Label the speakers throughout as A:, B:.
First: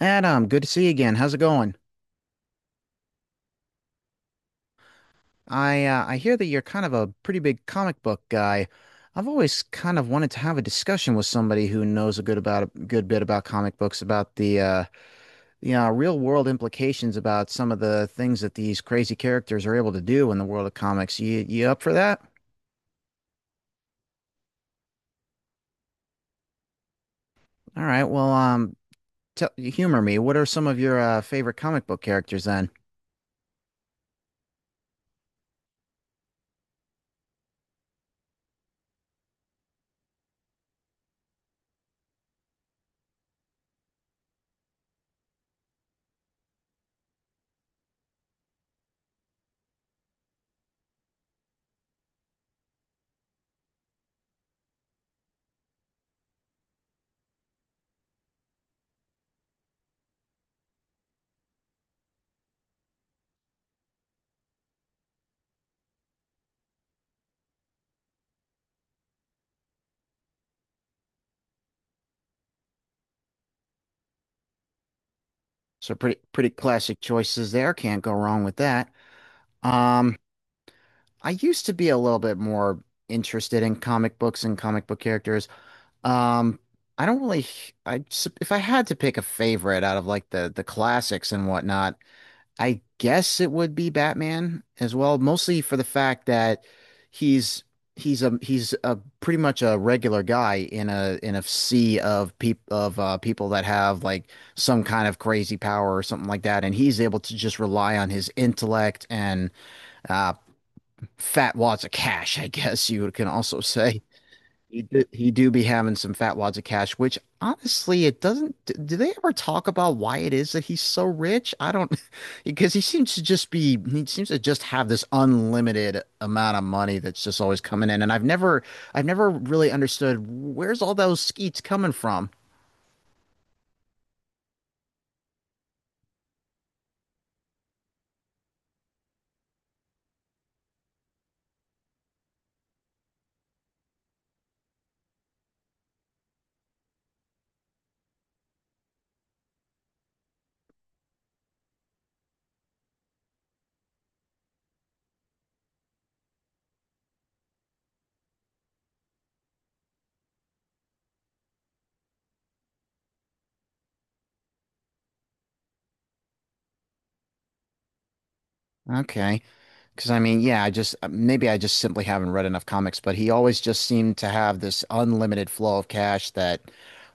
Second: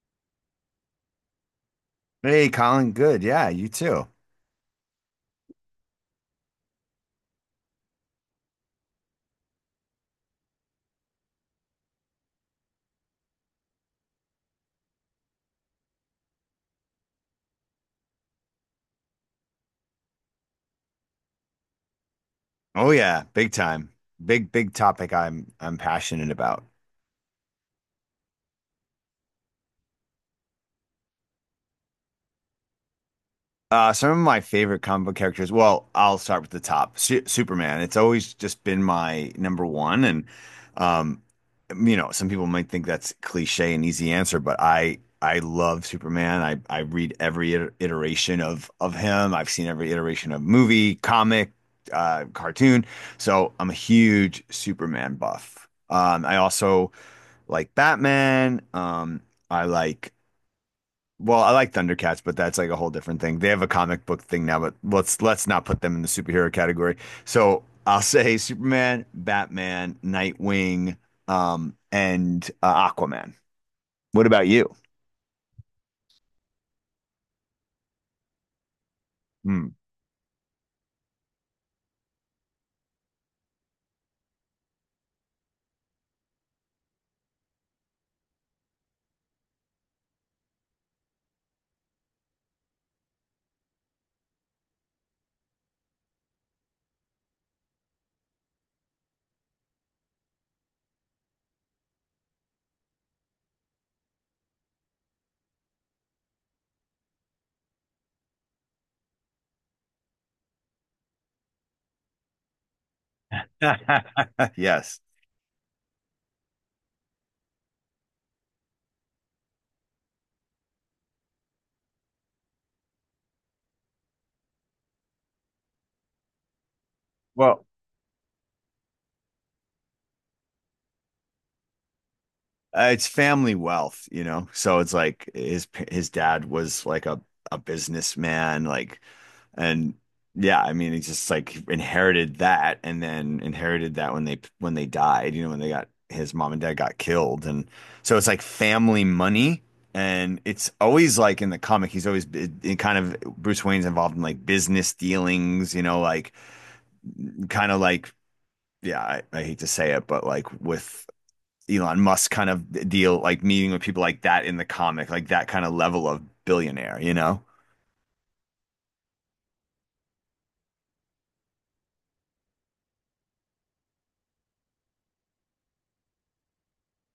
A: Adam, good to see you again. How's it going?
B: Hey, Colin, good. Yeah, you too.
A: I hear that you're kind of a pretty big comic book guy. I've always kind of wanted to have a discussion with somebody who knows a good about a good bit about comic books, about the real world implications about some of the things that these crazy characters are able to do in the world of comics. You up for that?
B: Oh yeah, big time. Big topic I'm passionate about.
A: All right. Tell, humor me. What are some of your favorite comic book characters then?
B: Some of my favorite comic book characters. Well, I'll start with the top. Su Superman. It's always just been my number one, and um, you know, some people might think that's cliche and easy answer, but I love Superman. I read every iteration of him. I've seen every iteration of movie, comic, cartoon. So I'm a huge Superman buff. I also like Batman. I like well, I like Thundercats, but that's like a whole different thing. They have a comic book thing now, but let's not put them in the superhero category. So I'll say Superman, Batman, Nightwing, and Aquaman. What about you?
A: So pretty classic choices there. Can't go wrong with that.
B: Hmm.
A: Um. I used to be a little bit more interested in comic books and comic book characters. Um, I don't really, if I had to pick a favorite out of like the classics and whatnot, I guess it would be Batman as well, mostly for the fact that he's he's a pretty much a regular guy in a sea of people that have like some kind of crazy power or something like that, and he's able to just rely on his intellect and uh, fat wads of cash, I guess you can also say. He
B: Yes.
A: do, he do be having some fat wads of cash, which honestly, it doesn't. Do they ever talk about why it is that he's so rich? I don't, because he seems to just be, he seems to just have this unlimited amount of money that's just always
B: Well,
A: coming in. And I've never really understood where's all those skeets coming from.
B: it's family wealth, you know. So it's like his dad was like a businessman, like, and yeah, I mean, he just like inherited that, and then inherited that when they died, you know, when they got his mom and dad got killed, and so it's like family money, and it's always like in the comic, he's always it kind of Bruce Wayne's involved in like business dealings, you know, like kind of like yeah, I hate to say it, but like with Elon Musk kind of deal, like meeting with people like that in the comic, like that kind of level of billionaire, you know?
A: Okay. Because I mean, yeah, I just maybe I just simply haven't read enough comics, but he always just seemed to have this unlimited flow of cash that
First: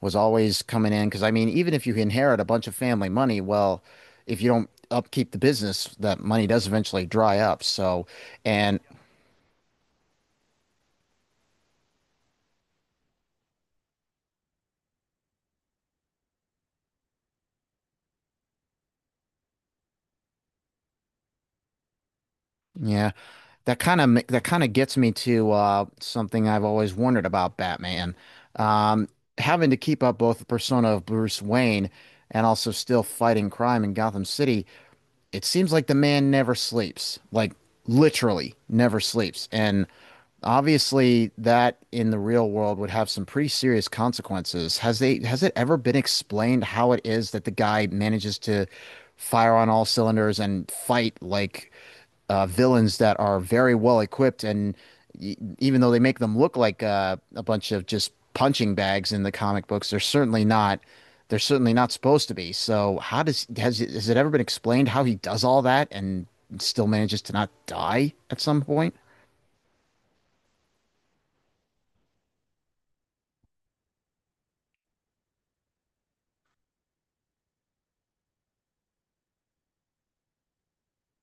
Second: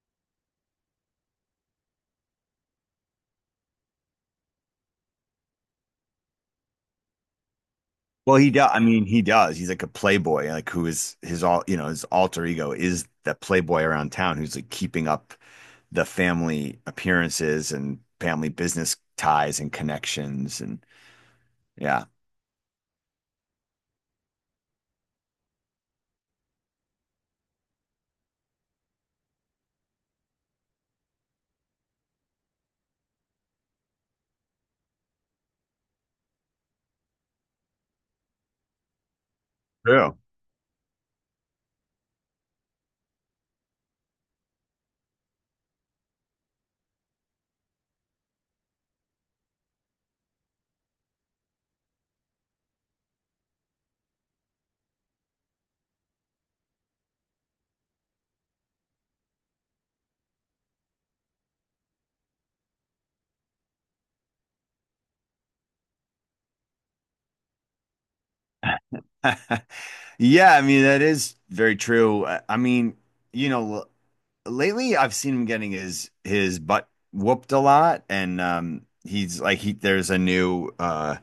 A: was always coming in. Because I mean, even if you inherit a bunch of family money, well, if you don't upkeep the business, that money does eventually dry up. So,
B: Well, he does. I
A: and
B: mean, he does. He's like a playboy, like who is his all, you know, his alter ego is the playboy around town who's like keeping up the family appearances and family business ties and connections. And yeah,
A: yeah, that kind of gets me to something I've always wondered about Batman, um, having to keep up both the persona of Bruce Wayne and also still fighting crime in Gotham City. It seems like the man never sleeps, like literally never sleeps. And
B: true.
A: obviously that in the real world would have some pretty serious consequences. Has it ever been explained how it is that the guy manages to fire on all cylinders and fight like villains that are very well equipped, and even though they make them look like a bunch of just punching bags in the comic books, they're certainly not. They're certainly not supposed to be. So, how does has it ever been explained how he does all that and still manages to not die at some point?
B: Yeah, I mean, that is very true. I mean, you know, lately I've seen him getting his butt whooped a lot, and he's like he there's a new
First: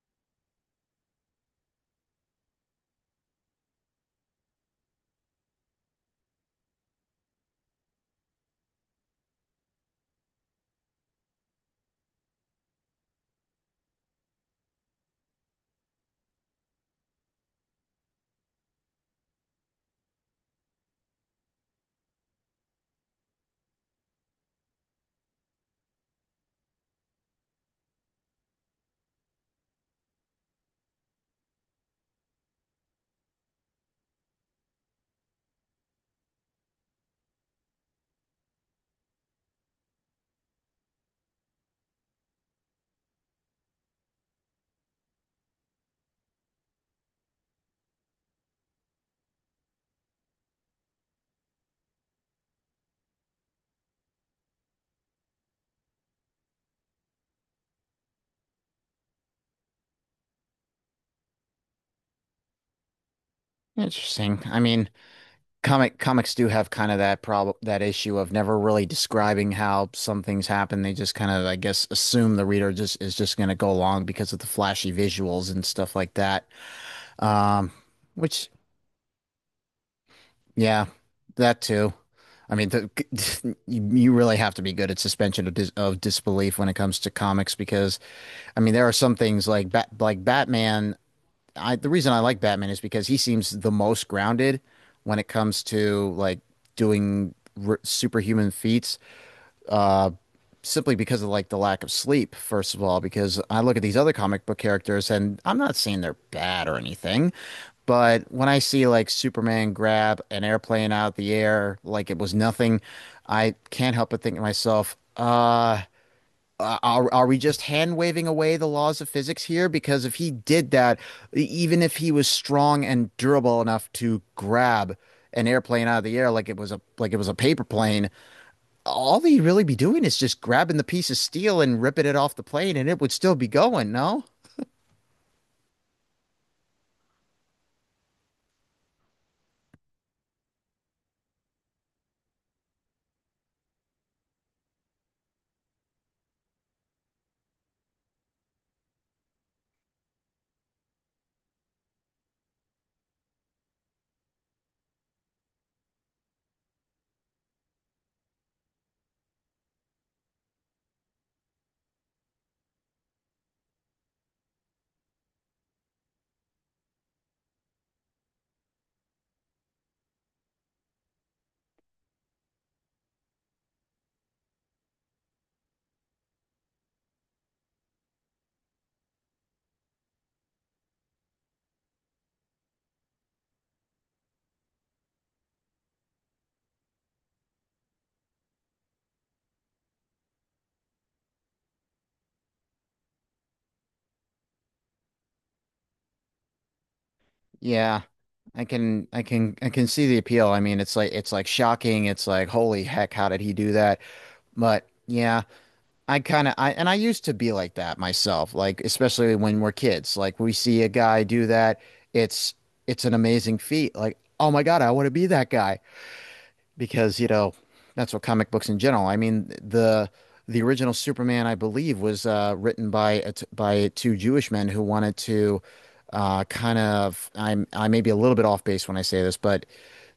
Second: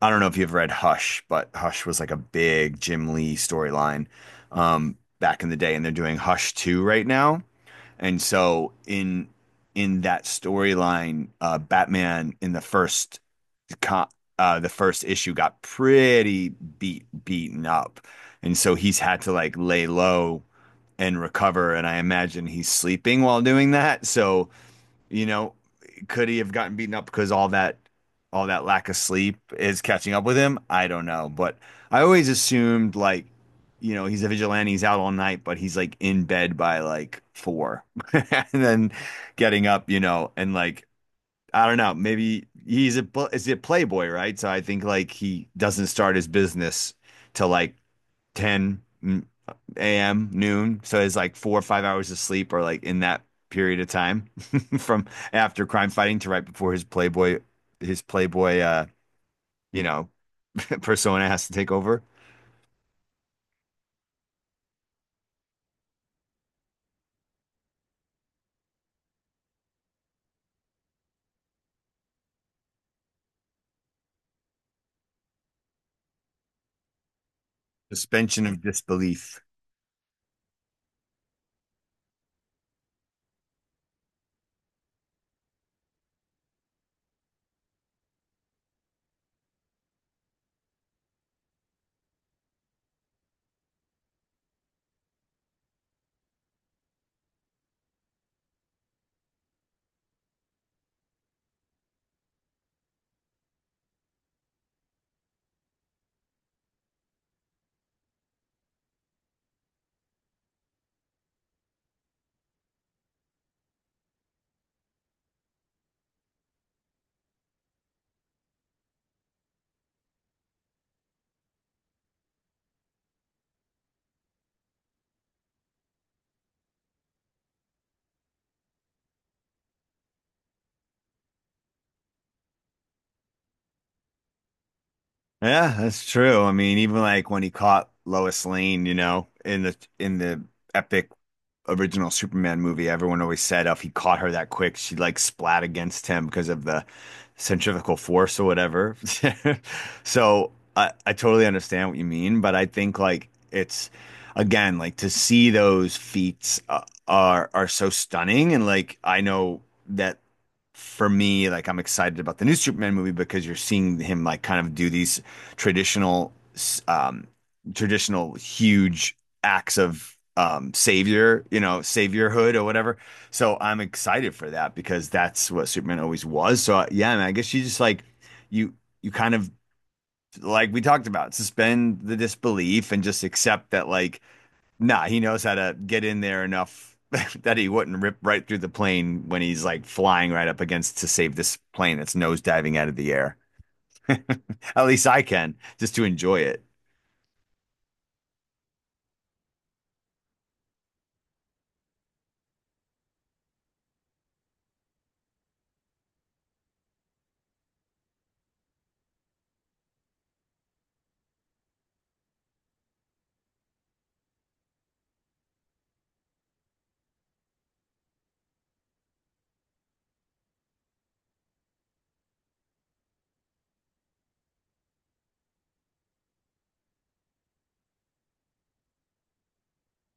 B: I don't know if you've read Hush, but Hush was like a big Jim Lee storyline back in the day, and they're doing Hush 2 right now, and so in that storyline, Batman in the first co the first issue got pretty beaten up. And so he's had to like lay low and recover. And I imagine he's sleeping while doing that. So, you know, could he have gotten beaten up because all that lack of sleep is catching up with him? I don't know. But I always assumed like, you know, he's a vigilante, he's out all night, but he's like in bed by like four and then getting up, you know, and like I don't know, maybe he's a is a playboy, right? So I think like he doesn't start his business till like 10 a.m., noon. So it's like 4 or 5 hours of sleep or like in that period of time from after crime fighting to right before his Playboy, you know, persona has to take over.
A: Interesting. I mean, comics do have kind of that problem, that issue of never really describing how some things happen. They just kind of, I guess, assume the reader just is just going to go along because of the flashy visuals and stuff like that. Um,
B: Suspension
A: which,
B: of disbelief.
A: yeah, that too. I mean, you really have to be good at suspension of, disbelief when it comes to comics because, I mean, there are some things like Batman. I the reason I like Batman is because he seems the most grounded when it comes to like doing r superhuman feats. Uh, simply because of like the lack of sleep, first of all, because I look at these other comic book characters and I'm not saying they're bad or anything, but when I see like Superman grab an airplane out of the air like it was nothing, I can't help but think to myself, are we just hand waving away the laws of physics here? Because if he did that, even if he was strong and durable enough to grab an airplane out of the air like it was a paper plane, all he'd really be doing is just grabbing the piece of steel and ripping it off the plane and it would still be going, no?
B: Yeah, that's true. I mean, even like when he caught Lois Lane, you know, in the epic original Superman movie, everyone always said oh, if he caught her that quick, she'd like splat against him because of the centrifugal force or whatever. So I totally understand what you mean, but I think like it's again like to see those feats are so stunning, and like I know that for me, like I'm excited about the new Superman movie because you're seeing him like kind of do these traditional, um, traditional huge acts of savior, you know, saviorhood or whatever. So I'm excited for that because that's what Superman always was. So yeah, man, I guess you just like you you kind of like we talked about suspend the disbelief and just accept that like nah, he knows how to get in there enough that he wouldn't rip right through the plane when he's like flying right up against to save this plane that's nosediving out of the air. At least I can, just to enjoy it.
A: Yeah. I can see the appeal. I mean, it's like shocking. It's like holy heck, how did he do that? But yeah, I kind of I and I used to be like that myself, like especially when we're kids. Like we see a guy do that, it's it's an amazing feat. Like, oh my God, I want to be that guy. Because you know that's what comic books in general. I mean the original Superman, I believe, was written by a t by two Jewish men who wanted to I may be a little bit off base when I say this, but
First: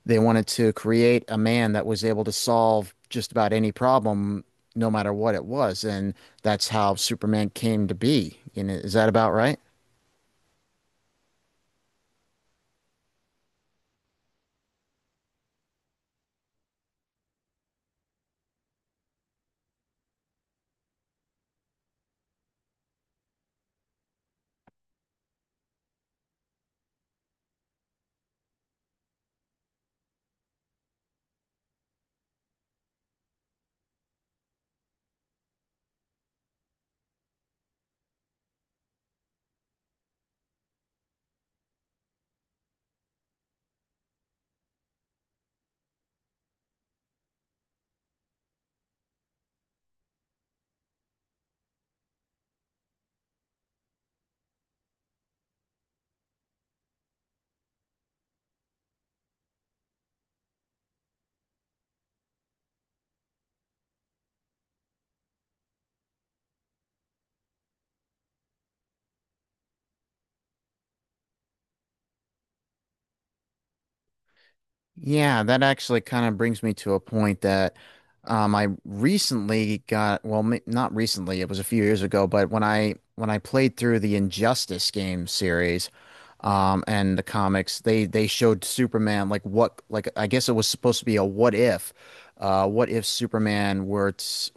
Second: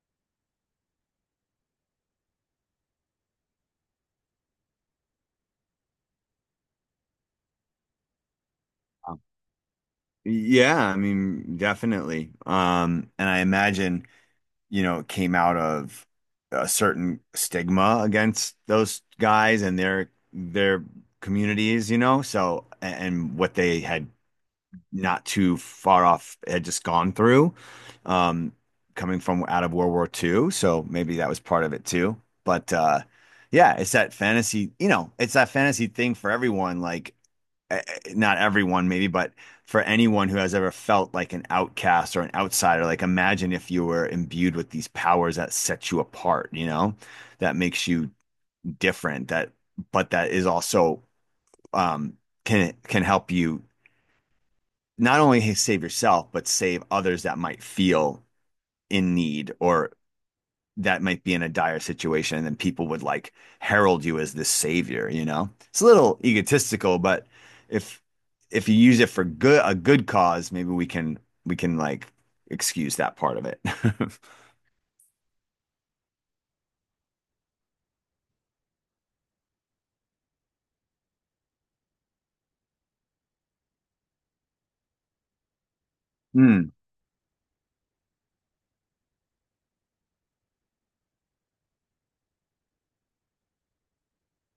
A: they wanted to create a man that was able to solve just about any problem, no matter what it was, and that's how Superman came to be. You know, is that about right?
B: Yeah, I mean, definitely. And I imagine, you know, it came out of a certain stigma against those guys and their communities, you know, so and what they had not too far off had just gone through, um, coming from out of World War Two, so maybe that was part of it too. But yeah, it's that fantasy, you know, it's that fantasy thing for everyone. Like, not everyone, maybe, but for anyone who has ever felt like an outcast or an outsider, like imagine if you were imbued with these powers that set you apart, you know, that makes you different, that, but that is also, um, can help you not only save yourself, but save others that might feel in need or that might be in a dire situation. And then people would like herald you as this savior, you know? It's a little egotistical, but if if you use it for good a good cause, maybe we can like excuse that part of it.
A: Yeah, that actually kind of brings me to a point that I recently got, well, m not recently, it was a few years ago, but when I played through the Injustice game series,
B: Mm,
A: and the comics, they showed Superman like what like I guess it was supposed to be a what if Superman were to,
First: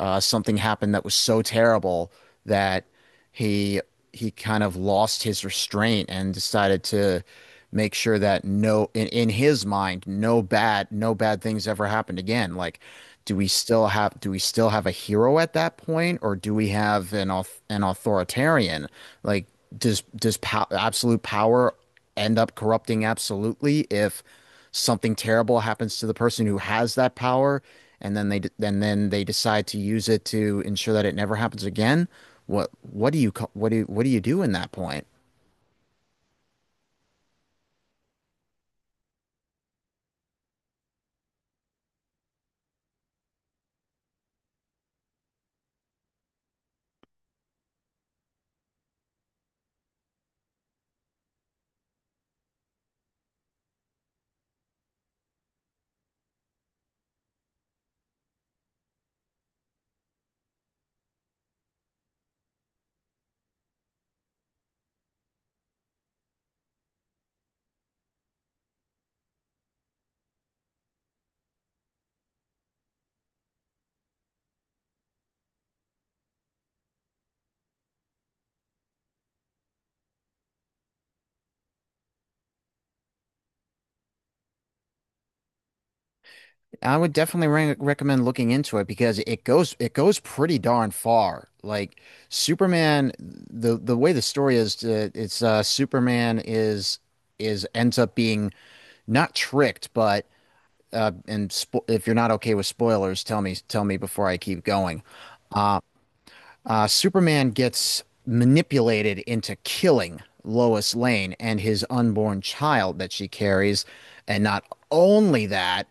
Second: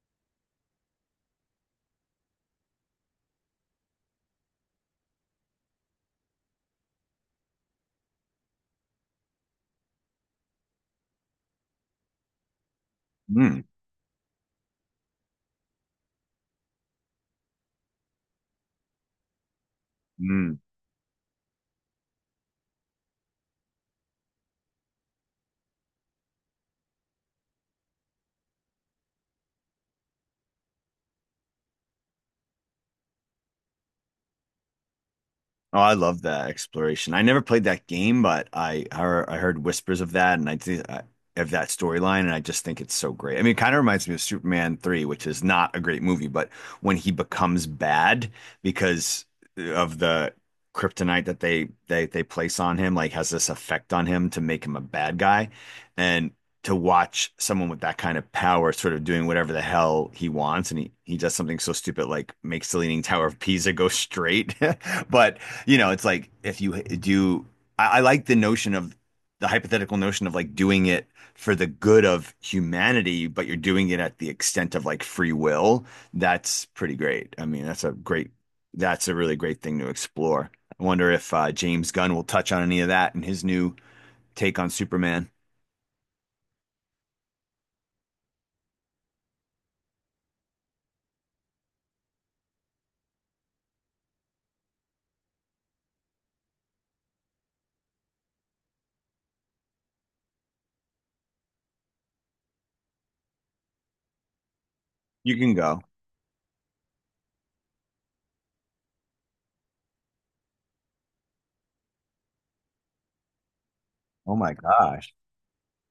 A: something happened that was so terrible that he he kind of lost his restraint and decided to make sure that no in, in his mind no bad things ever happened again. Like, do we
B: mm,
A: still have a hero at that point, or do we have an an authoritarian? Like, does
B: mm.
A: absolute power end up corrupting absolutely if something terrible happens to the person who has that power and then they decide to use it to ensure that it never happens again? What do you do in that point?
B: Oh, I love that exploration. I never played that game, but I heard, I heard whispers of that, and of that storyline, and I just think it's so great. I mean, it kind of reminds me of Superman 3, which is not a great movie, but when he becomes bad because of the kryptonite that they place on him, like has this effect on him to make him a bad guy, and to watch someone with that kind of power sort of doing whatever the hell he wants and he does something so stupid like makes the Leaning Tower of Pisa go straight but you know, it's like if you do, I like the notion of the hypothetical notion of like doing it for the good of humanity, but you're doing it at the extent of like free will. That's pretty great. I mean, that's a really great thing to explore. I wonder if James Gunn will touch on any of that in his new take on Superman.
A: I would definitely recommend looking into it because it goes pretty darn far. Like, Superman, the way the story is it's Superman is ends up being not tricked but if you're not okay with spoilers, tell me before I keep going.
B: You can go.
A: Superman gets manipulated into killing Lois Lane and his unborn child that she carries,
B: Oh
A: and
B: my
A: not
B: gosh.
A: only that,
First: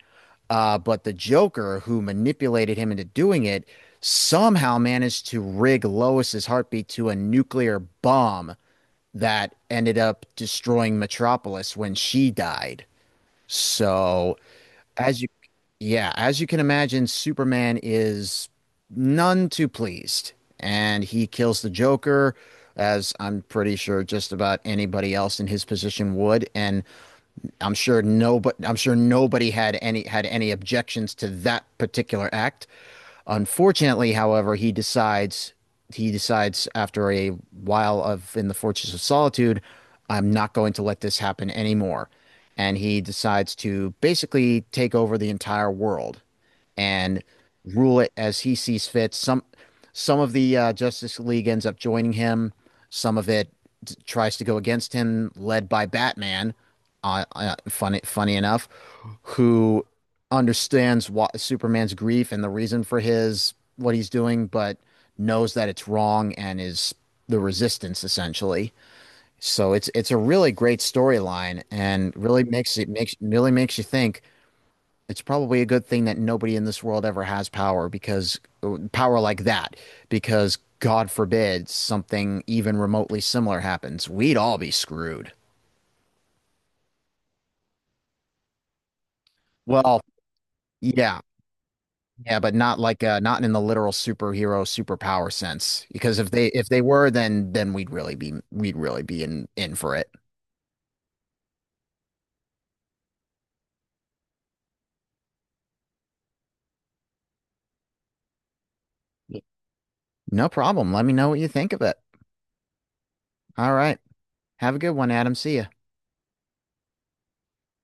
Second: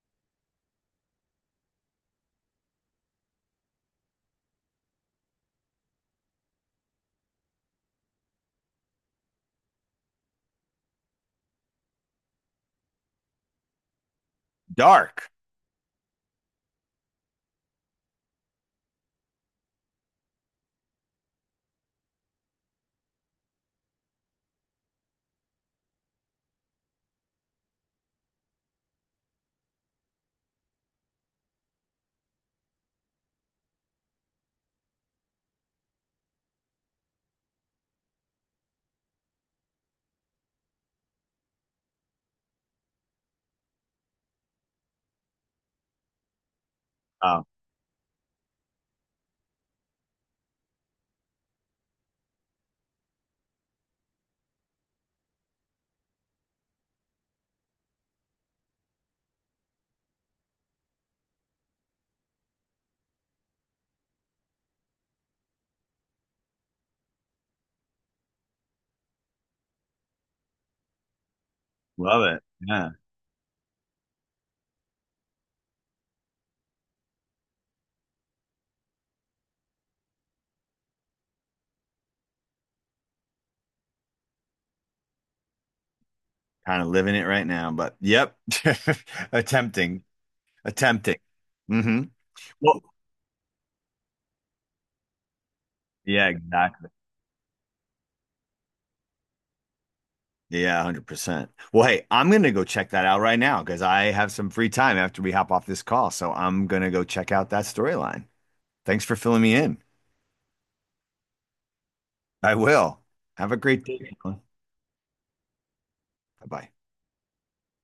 A: but the Joker who manipulated him into doing it somehow managed to rig Lois's heartbeat to a nuclear bomb that ended up destroying Metropolis when she died. So as you,
B: Dark.
A: yeah, as you can imagine, Superman is none too pleased, and he kills the Joker, as I'm pretty sure just about anybody else in his position would. And I'm sure no, but I'm sure nobody had any objections to that particular act. Unfortunately, however, he decides after a while of in the Fortress of Solitude, I'm not going to let this happen anymore. And he decides to basically take over the entire world and
B: Oh,
A: rule it as he sees fit. Some of the Justice League ends up joining him. Some of it tries to go against him, led by Batman. Funny, funny enough, who understands what Superman's grief and the reason for his what he's doing, but knows that it's wrong and is the resistance essentially. So it's a really great storyline and
B: love
A: really
B: it. Yeah.
A: makes you think it's probably a good thing that nobody in this world ever has power, because power like that, because God forbid something even remotely similar happens. We'd all be screwed.
B: Kind of living it right now, but yep.
A: Well,
B: Attempting. Attempting.
A: yeah,
B: Hmm.
A: yeah, but not
B: Well,
A: like not in the literal superhero superpower sense. Because
B: yeah,
A: if they
B: exactly.
A: were, then we'd really be in for it.
B: Yeah, 100%. Well, hey, I'm going to go check that out right now because I have some free time after we hop off this call. So I'm going to go check out that storyline. Thanks for filling me in.
A: No problem. Let me know what you think of it.
B: I will. Have a
A: All
B: great
A: right.
B: day. Bye
A: Have a good one, Adam. See ya.
B: bye.